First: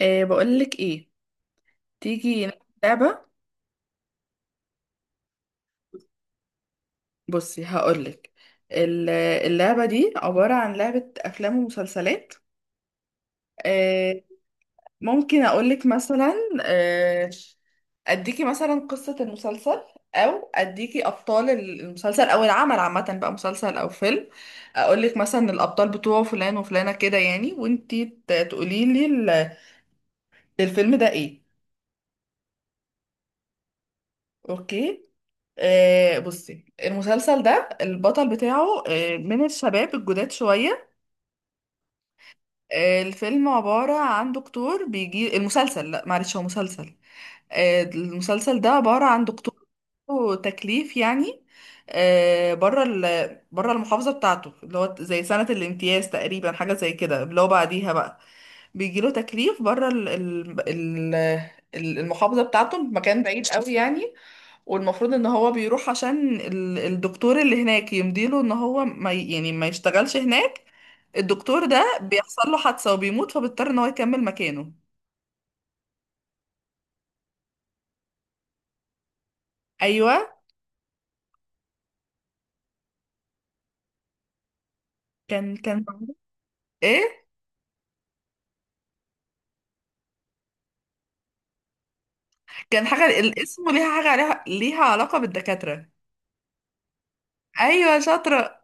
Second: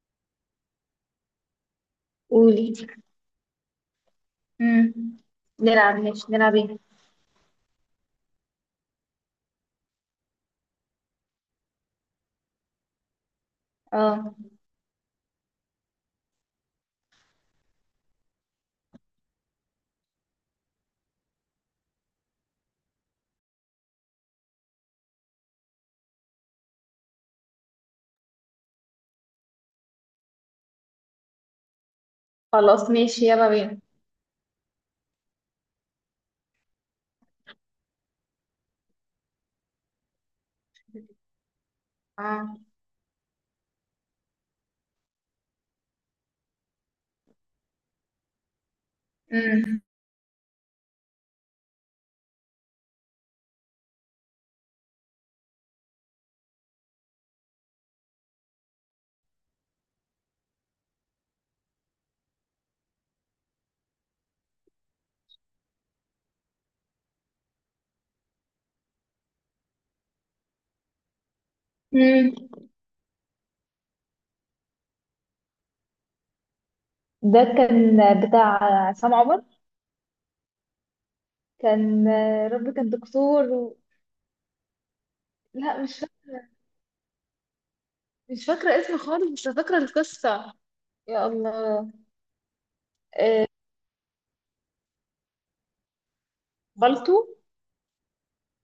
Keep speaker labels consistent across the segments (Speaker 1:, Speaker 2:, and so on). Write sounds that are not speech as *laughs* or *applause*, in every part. Speaker 1: إيه بقولك ايه، تيجي نلعب
Speaker 2: قولي.
Speaker 1: لعبة؟
Speaker 2: مم. نلعب، ماشي نلعب ايه؟
Speaker 1: بصي هقولك، ال- اللعبة دي عبارة عن لعبة أفلام ومسلسلات. إيه
Speaker 2: اه.
Speaker 1: ممكن أقولك مثلا، إيه؟ أديكي مثلا قصة المسلسل، أو أديكي أبطال المسلسل أو العمل عامة، بقى مسلسل أو فيلم، أقولك مثلا الأبطال بتوعه فلان وفلانة، كده يعني، وانتي تقوليلي الفيلم ده ايه.
Speaker 2: خلاص، ماشي يلا بينا.
Speaker 1: اوكي. بصي، المسلسل ده البطل بتاعه من الشباب الجداد شوية.
Speaker 2: اه.
Speaker 1: الفيلم عبارة عن دكتور بيجي المسلسل، لا معلش، هو مسلسل. المسلسل ده عبارة عن دكتور
Speaker 2: مم.
Speaker 1: عنده تكليف يعني، آه، بره بره المحافظة بتاعته، اللي هو زي سنة الامتياز تقريبا، حاجة زي كده، اللي هو بعديها بقى بيجيله تكليف بره المحافظة بتاعته، مكان بعيد قوي يعني. والمفروض ان هو بيروح عشان الدكتور اللي هناك يمديله ان هو ما ي- يعني ما يشتغلش هناك. الدكتور ده
Speaker 2: مم.
Speaker 1: بيحصل له حادثة وبيموت، فبيضطر ان هو يكمل مكانه.
Speaker 2: ده كان بتاع عصام عمر.
Speaker 1: ايوه.
Speaker 2: كان كان دكتور
Speaker 1: كان
Speaker 2: لا،
Speaker 1: كان
Speaker 2: مش فاكرة
Speaker 1: ايه،
Speaker 2: مش فاكرة اسمه خالص، بس فاكرة القصة. يا الله.
Speaker 1: كان حاجة
Speaker 2: آه،
Speaker 1: الاسم ليها حاجة، عليها ليها علاقة بالدكاترة.
Speaker 2: بالطو.
Speaker 1: أيوة، شاطرة،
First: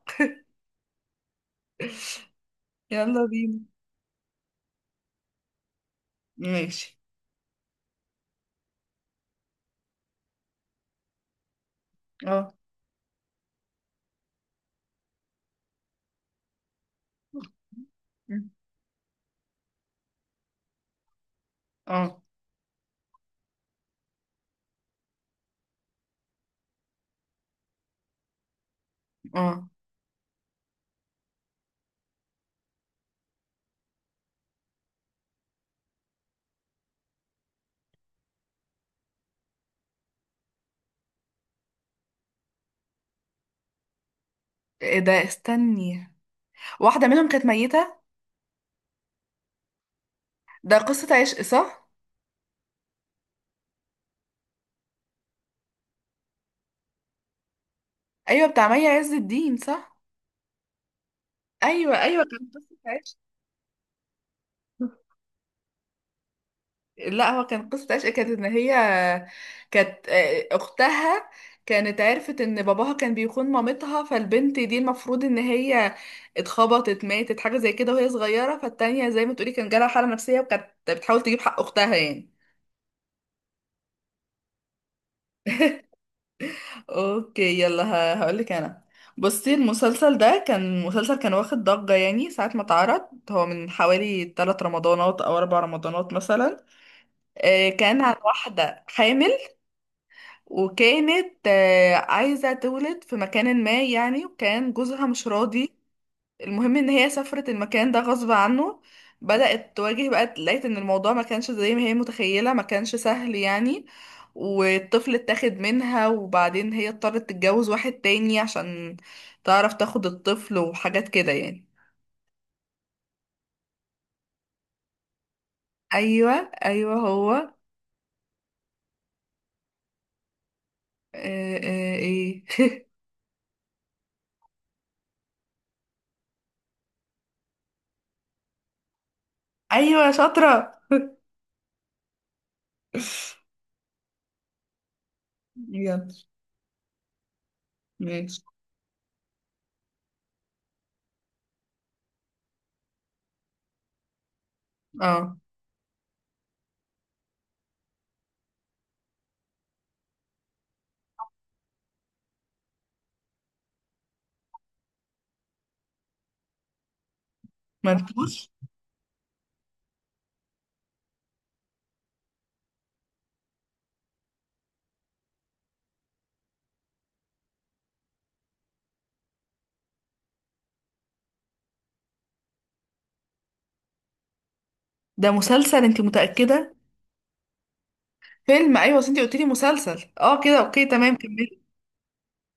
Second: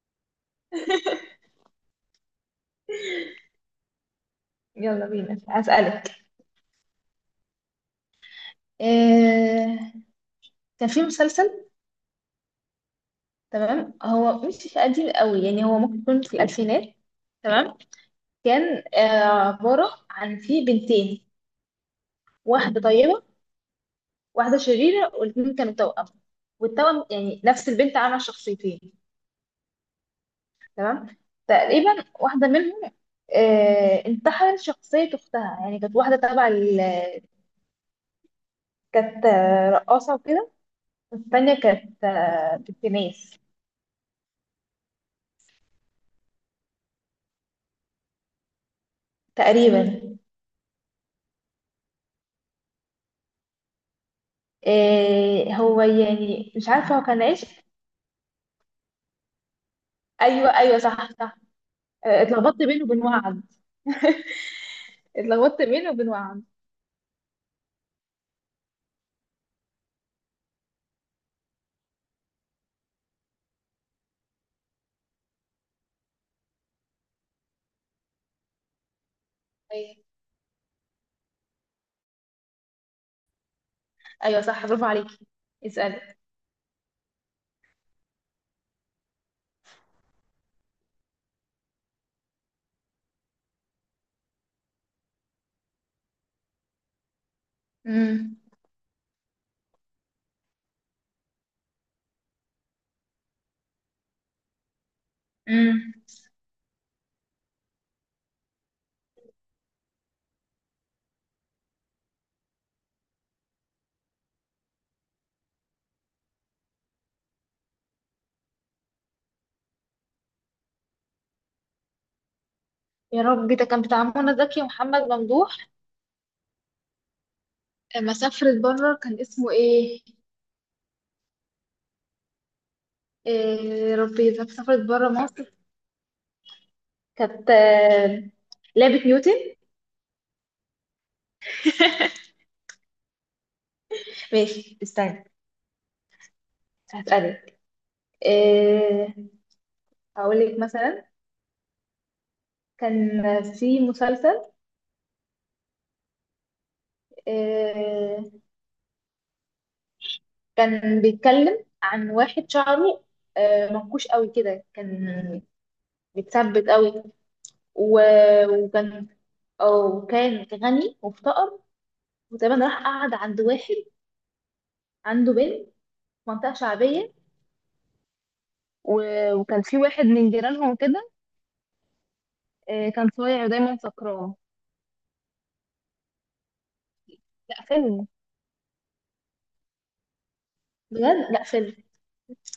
Speaker 1: يلا بينا.
Speaker 2: يلا بينا. هسألك.
Speaker 1: ماشي.
Speaker 2: آه، كان في مسلسل.
Speaker 1: اه.
Speaker 2: تمام، هو مش قديم قوي يعني، هو ممكن يكون في الألفينات. تمام. كان عبارة عن في بنتين،
Speaker 1: اه.
Speaker 2: واحدة طيبة واحدة شريرة، والاتنين كانوا توأم. والتوأم يعني نفس البنت عاملة شخصيتين.
Speaker 1: اه.
Speaker 2: تمام. تقريبا واحدة منهم انتحلت شخصية أختها. يعني كانت واحدة تبع كانت رقاصة وكده، والتانية كانت بتنيس.
Speaker 1: ايه ده، استني، واحدة منهم كانت ميتة؟
Speaker 2: تقريبا.
Speaker 1: ده قصة عشق صح؟
Speaker 2: هو يعني مش عارفة هو كان عايش.
Speaker 1: أيوة، بتاع مي عز الدين صح؟
Speaker 2: أيوه أيوه، صح صح.
Speaker 1: أيوة أيوة، كانت
Speaker 2: اتلخبطت
Speaker 1: قصة
Speaker 2: بينه وبين
Speaker 1: عشق.
Speaker 2: وعد. *laughs* اتلخبطت بينه وبين وعد.
Speaker 1: لا، هو كان قصة عشق، كانت ان هي كانت اختها كانت عرفت ان باباها كان بيخون مامتها، فالبنت دي المفروض ان هي اتخبطت ماتت، حاجة زي كده وهي صغيرة، فالتانية زي ما تقولي كان جالها حالة نفسية وكانت بتحاول تجيب حق اختها يعني.
Speaker 2: ايوه صح، برافو عليكي. اسألي.
Speaker 1: اوكي، يلا هقولك انا. بصي، المسلسل ده كان مسلسل كان واخد ضجة يعني ساعة ما اتعرض، هو من حوالي 3 رمضانات او 4 رمضانات مثلا. كان عن
Speaker 2: امم.
Speaker 1: واحدة حامل، وكانت عايزة تولد في مكان ما يعني، وكان جوزها مش راضي.
Speaker 2: امم.
Speaker 1: المهم ان هي سافرت المكان ده غصب عنه، بدأت تواجه بقى، لقيت ان الموضوع ما كانش زي ما هي متخيلة، ما كانش سهل يعني. والطفل اتاخد منها، وبعدين هي اضطرت تتجوز واحد تاني عشان تعرف تاخد الطفل وحاجات كده يعني.
Speaker 2: يا ربي، ده كان بتاع منى زكي ومحمد ممدوح.
Speaker 1: ايوه. ايوه، هو
Speaker 2: لما سافرت بره كان اسمه ايه؟
Speaker 1: ايه.
Speaker 2: إيه يا ربي، لما سافرت بره مصر كانت لعبة نيوتن.
Speaker 1: *laughs* ايوه، شاطرة. *laughs*
Speaker 2: ماشي استني.
Speaker 1: يلا.
Speaker 2: هسألك.
Speaker 1: ماشي.
Speaker 2: إيه؟ هقول لك مثلا، كان في مسلسل.
Speaker 1: اه.
Speaker 2: إيه. كان بيتكلم عن واحد شعره منكوش قوي كده، كان متثبت قوي و...
Speaker 1: منفوش.
Speaker 2: وكان. أو كان غني وافتقر، وتقريبا راح قعد عند واحد عنده بنت في منطقة شعبية و... وكان في واحد من جيرانهم كده كان صايع ودايما سكران.
Speaker 1: ده مسلسل انت متأكدة؟
Speaker 2: لا، فيلم.
Speaker 1: فيلم، ايوه، اصل انت قلت لي مسلسل، اه كده اوكي تمام،
Speaker 2: بجد لا،
Speaker 1: كملي.
Speaker 2: فيلم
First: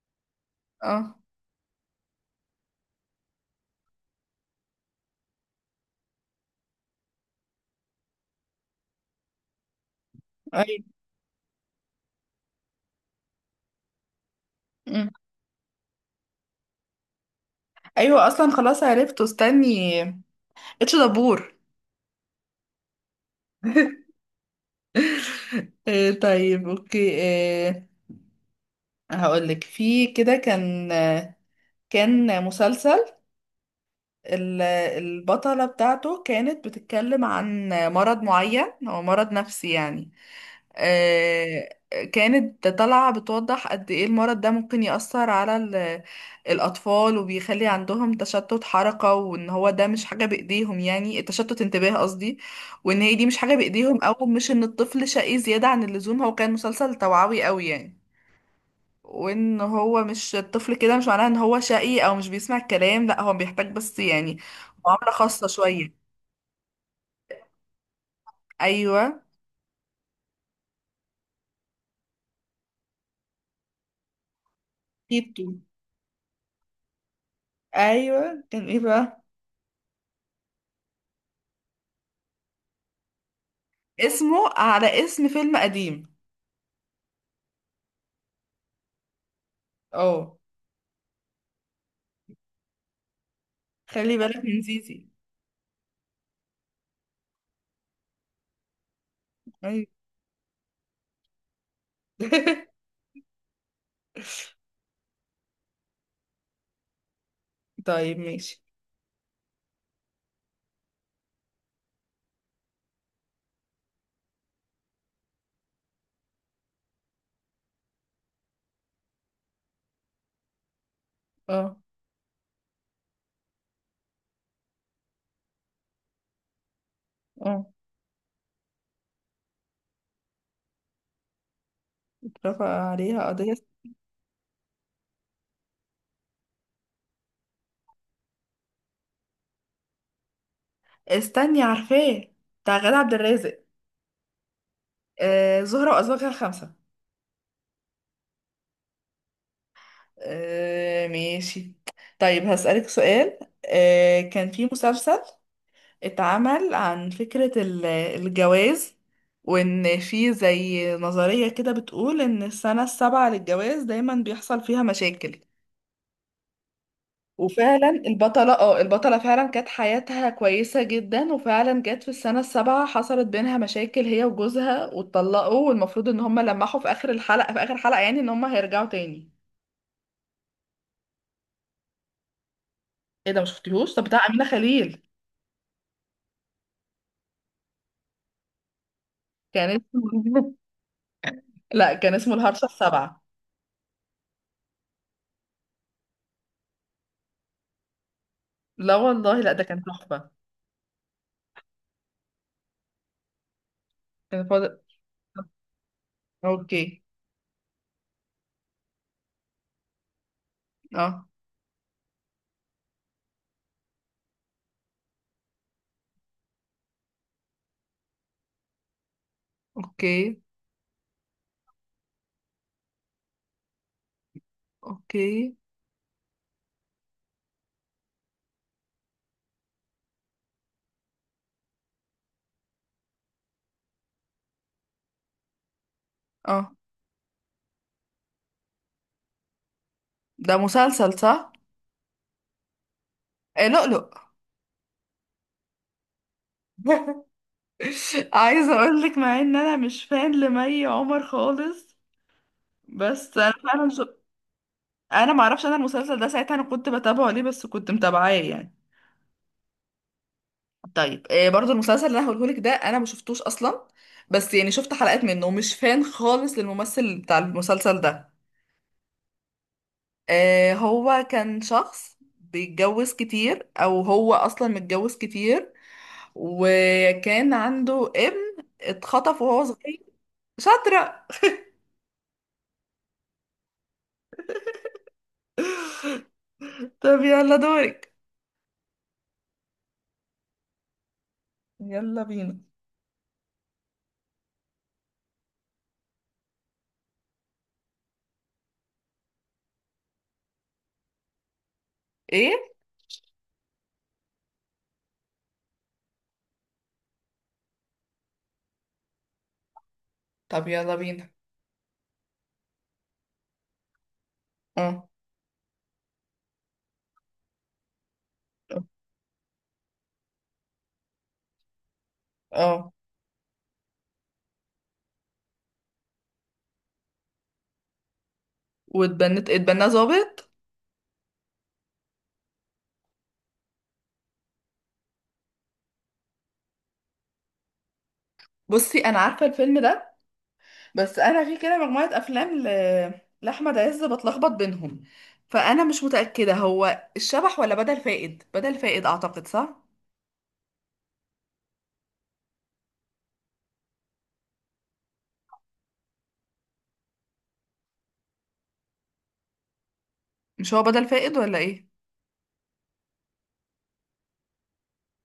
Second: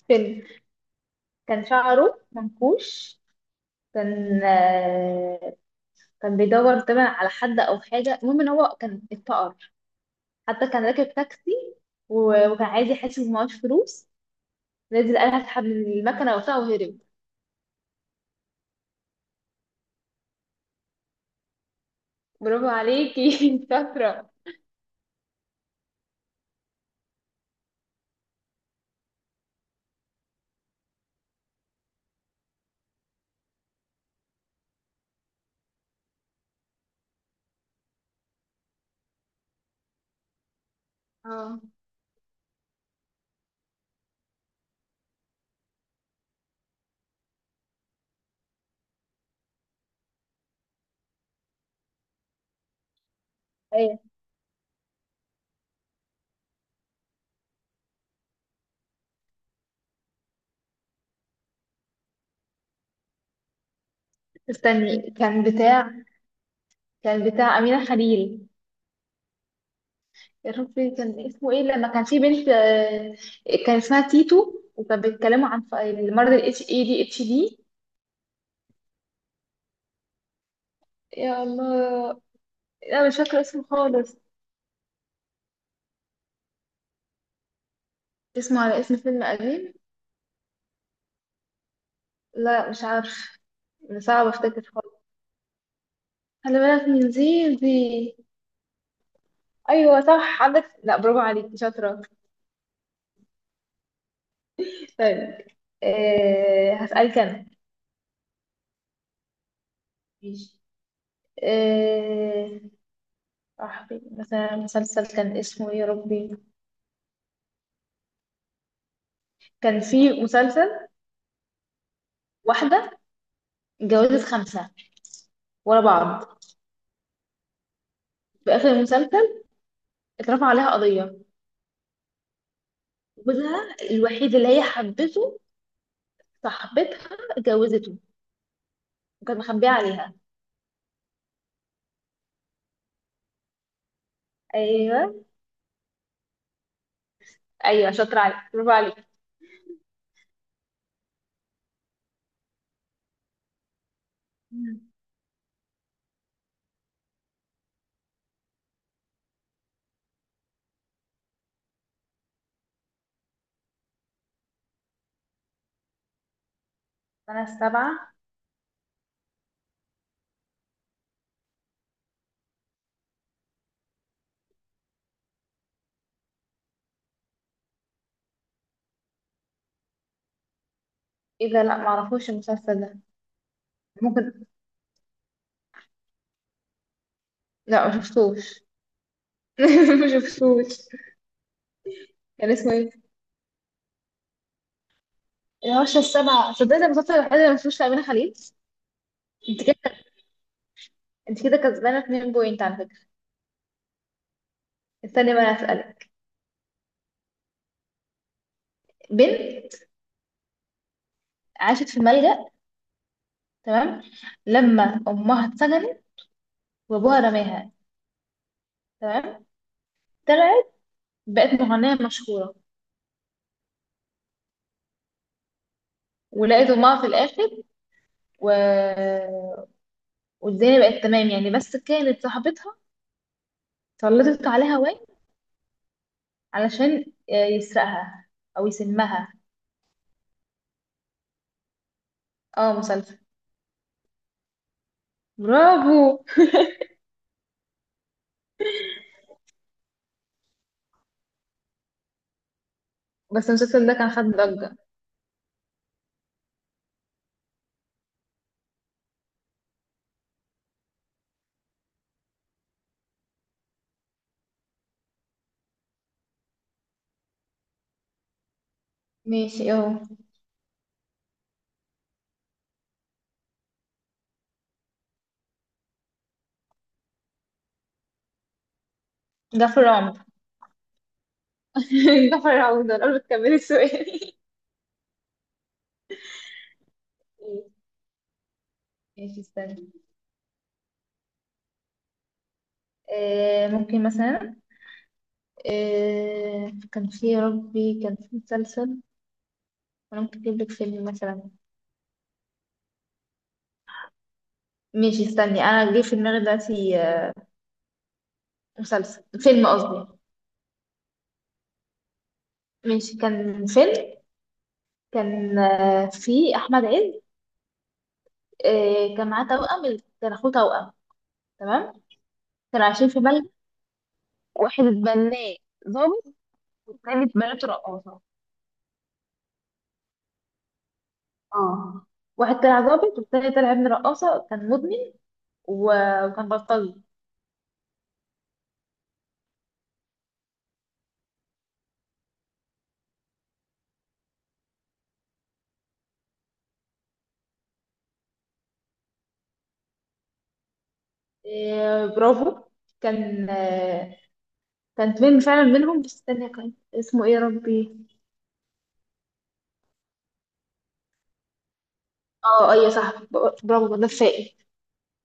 Speaker 2: فيلم.
Speaker 1: اه.
Speaker 2: كان شعره منكوش. كان كان بيدور طبعا على حد او حاجه. المهم ان هو كان اتفقر. حتى
Speaker 1: ايوه.
Speaker 2: كان راكب تاكسي وكان عايز يحاسب ومعهوش فلوس.
Speaker 1: مم.
Speaker 2: نزل قال هسحب من المكنه وبتاع وهرب.
Speaker 1: ايوه اصلا خلاص عرفته، استني، اتش دبور.
Speaker 2: برافو عليكي. *laughs* انت
Speaker 1: *laughs*
Speaker 2: شاطرة.
Speaker 1: طيب اوكي. آه، هقولك في كده، كان كان مسلسل البطلة بتاعته كانت بتتكلم عن مرض معين، هو مرض نفسي يعني.
Speaker 2: اه.
Speaker 1: آه، كانت طالعة بتوضح قد ايه المرض ده ممكن يأثر على الأطفال، وبيخلي عندهم تشتت حركة، وان هو ده مش حاجة بإيديهم، يعني التشتت انتباه قصدي، وان هي دي مش حاجة
Speaker 2: ايه
Speaker 1: بإيديهم او مش ان الطفل شقي زيادة عن اللزوم، هو كان مسلسل توعوي قوي يعني، وان هو مش الطفل كده مش معناه ان هو شقي او مش بيسمع الكلام، لا هو بيحتاج بس يعني معاملة
Speaker 2: استني. كان
Speaker 1: خاصة
Speaker 2: بتاع
Speaker 1: شوية.
Speaker 2: كان بتاع أمينة خليل.
Speaker 1: ايوه.
Speaker 2: يا ربي كان اسمه ايه لما كان في بنت؟ كان اسمها تيتو، وكانوا
Speaker 1: كيتو،
Speaker 2: بيتكلموا عن المرض ال اتش اي دي اتش دي.
Speaker 1: ايوه، كان ايه بقى؟
Speaker 2: يا الله. لا مش فاكرة اسمه خالص.
Speaker 1: اسمه على اسم فيلم قديم.
Speaker 2: اسمه على اسم فيلم قديم.
Speaker 1: اه.
Speaker 2: لا مش عارف.
Speaker 1: خلي
Speaker 2: صعب
Speaker 1: بالك *laughs* من
Speaker 2: افتكر خالص.
Speaker 1: زيزي.
Speaker 2: خلي بالك من زي دي.
Speaker 1: أيوة.
Speaker 2: ايوه صح عندك، لا، برافو عليك شاطرة.
Speaker 1: *laughs*
Speaker 2: طيب. هسألك انا.
Speaker 1: طيب ماشي.
Speaker 2: ماشي. إيه؟ صاحبي مثلا مسلسل كان اسمه ايه يا ربي. كان في مسلسل.
Speaker 1: اه.
Speaker 2: واحدة اتجوزت خمسة ورا بعض.
Speaker 1: اه.
Speaker 2: في آخر المسلسل اترفع عليها قضية.
Speaker 1: اترفع عليها قضية.
Speaker 2: جوزها الوحيد اللي هي حبته صاحبتها اتجوزته، وكانت مخبية عليها.
Speaker 1: استني عارفاه، بتاع غادة عبد الرازق،
Speaker 2: ايوه
Speaker 1: زهرة وأزواجها خمسة.
Speaker 2: ايوه، شاطرة عليك، برافو عليك.
Speaker 1: ماشي، طيب هسألك سؤال. كان في
Speaker 2: مم.
Speaker 1: مسلسل اتعمل عن فكرة الجواز، وإن في زي نظرية كده بتقول إن السنة السابعة للجواز دايما بيحصل فيها مشاكل.
Speaker 2: أنا
Speaker 1: وفعلا
Speaker 2: السبعة.
Speaker 1: البطلة، اه البطلة فعلا كانت حياتها كويسة جدا، وفعلا جت في السنة السابعة حصلت بينها مشاكل هي وجوزها واتطلقوا، والمفروض ان هما لمحوا في اخر الحلقة، في اخر حلقة يعني، ان هما هيرجعوا تاني.
Speaker 2: ايه ده؟ لا، معرفوش المسلسل ده.
Speaker 1: ايه ده مشفتيهوش؟ طب بتاع أمينة
Speaker 2: ممكن.
Speaker 1: خليل،
Speaker 2: لا ما شفتوش.
Speaker 1: كان
Speaker 2: *laughs* ما
Speaker 1: اسمه
Speaker 2: شفتوش.
Speaker 1: *laughs* لا كان اسمه
Speaker 2: كان
Speaker 1: الهرشة
Speaker 2: اسمه ايه؟
Speaker 1: السابعة.
Speaker 2: الهوشة السبعة. صدقت، المسلسل الوحيد اللي ما شفتوش لأمينة خليل.
Speaker 1: لا والله لا، ده
Speaker 2: انت كده
Speaker 1: كان تحفة.
Speaker 2: انت كده كسبانه 2 بوينت على فكره.
Speaker 1: كان فاضل. آه،
Speaker 2: استني بقى اسالك.
Speaker 1: اوكي.
Speaker 2: بنت
Speaker 1: اه،
Speaker 2: عاشت في ملجأ. تمام. لما امها اتسجنت وابوها رماها. تمام.
Speaker 1: اوكي،
Speaker 2: طلعت بقت مغنيه مشهوره
Speaker 1: اوكي.
Speaker 2: ولقيت امها في الاخر و... والدنيا بقت تمام يعني. بس كانت صاحبتها سلطت عليها وين
Speaker 1: اه،
Speaker 2: علشان يسرقها او يسمها.
Speaker 1: ده مسلسل صح؟
Speaker 2: اه، مسلسل.
Speaker 1: إيه، لؤلؤ.
Speaker 2: برافو.
Speaker 1: *laughs* عايزه اقول لك، مع ان انا مش فان لمي عمر خالص، بس
Speaker 2: بس
Speaker 1: انا
Speaker 2: المسلسل
Speaker 1: فعلا
Speaker 2: ده كان خد ضجه.
Speaker 1: انا ما اعرفش، انا المسلسل ده ساعتها انا كنت بتابعه ليه، بس كنت متابعاه يعني. طيب برضو المسلسل اللي انا هقوله لك ده انا ما شفتوش اصلا، بس يعني شفت حلقات منه، ومش فان خالص للممثل بتاع المسلسل ده.
Speaker 2: ماشي اهو.
Speaker 1: هو كان شخص بيتجوز كتير، او هو اصلا متجوز كتير، وكان عنده ابن اتخطف وهو
Speaker 2: جعفر
Speaker 1: صغير.
Speaker 2: العمدة.
Speaker 1: شاطرة.
Speaker 2: *laughs* جعفر العمدة. قبل تكملي السؤال،
Speaker 1: طب يلا دورك.
Speaker 2: ماشي استنى.
Speaker 1: يلا بينا.
Speaker 2: ممكن مثلا. كان في يا ربي كان في مسلسل. انا ممكن اجيب لك فيلم مثلا.
Speaker 1: ايه؟
Speaker 2: ماشي استني، انا جه في دماغي دلوقتي. مسلسل، فيلم قصدي.
Speaker 1: طب يلا بينا.
Speaker 2: ماشي كان فيلم.
Speaker 1: اه.
Speaker 2: كان في احمد عز. كان معاه توأم. كان اخوه توأم. تمام. كانوا
Speaker 1: اه.
Speaker 2: عايشين في بلد واحد. اتبناه ضابط، والتاني اتبنته رقاصة.
Speaker 1: اتبنى ظابط.
Speaker 2: اه. واحد طلع ضابط والتاني طلع ابن رقاصة كان مدمن وكان بلطجي.
Speaker 1: بصي انا عارفه الفيلم ده، بس انا في كده مجموعه افلام لاحمد عز، بتلخبط بينهم، فانا مش متاكده هو الشبح ولا بدل فائد، بدل فائد اعتقد صح.
Speaker 2: برافو. كان آه، كان فيلم فعلا منهم، بس استنى كان اسمه ايه يا ربي.
Speaker 1: مش هو بدل فائد ولا ايه؟
Speaker 2: اه ايوه صح، برافو دفائي.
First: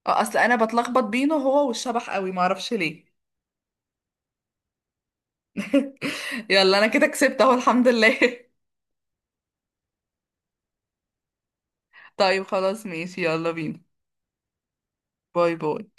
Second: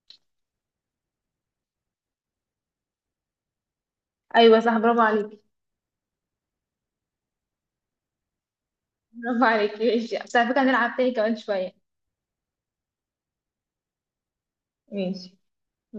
Speaker 1: اه، اصل انا بتلخبط بينه هو والشبح قوي، معرفش ليه.
Speaker 2: ايوه صح برافو عليكي.
Speaker 1: *laughs* يلا انا كده كسبت اهو الحمد لله. *laughs*
Speaker 2: برافو عليكي. ماشي بس على فكره هنلعب تاني كمان شويه.
Speaker 1: طيب خلاص ماشي، يلا بينا،
Speaker 2: ماشي.
Speaker 1: باي باي.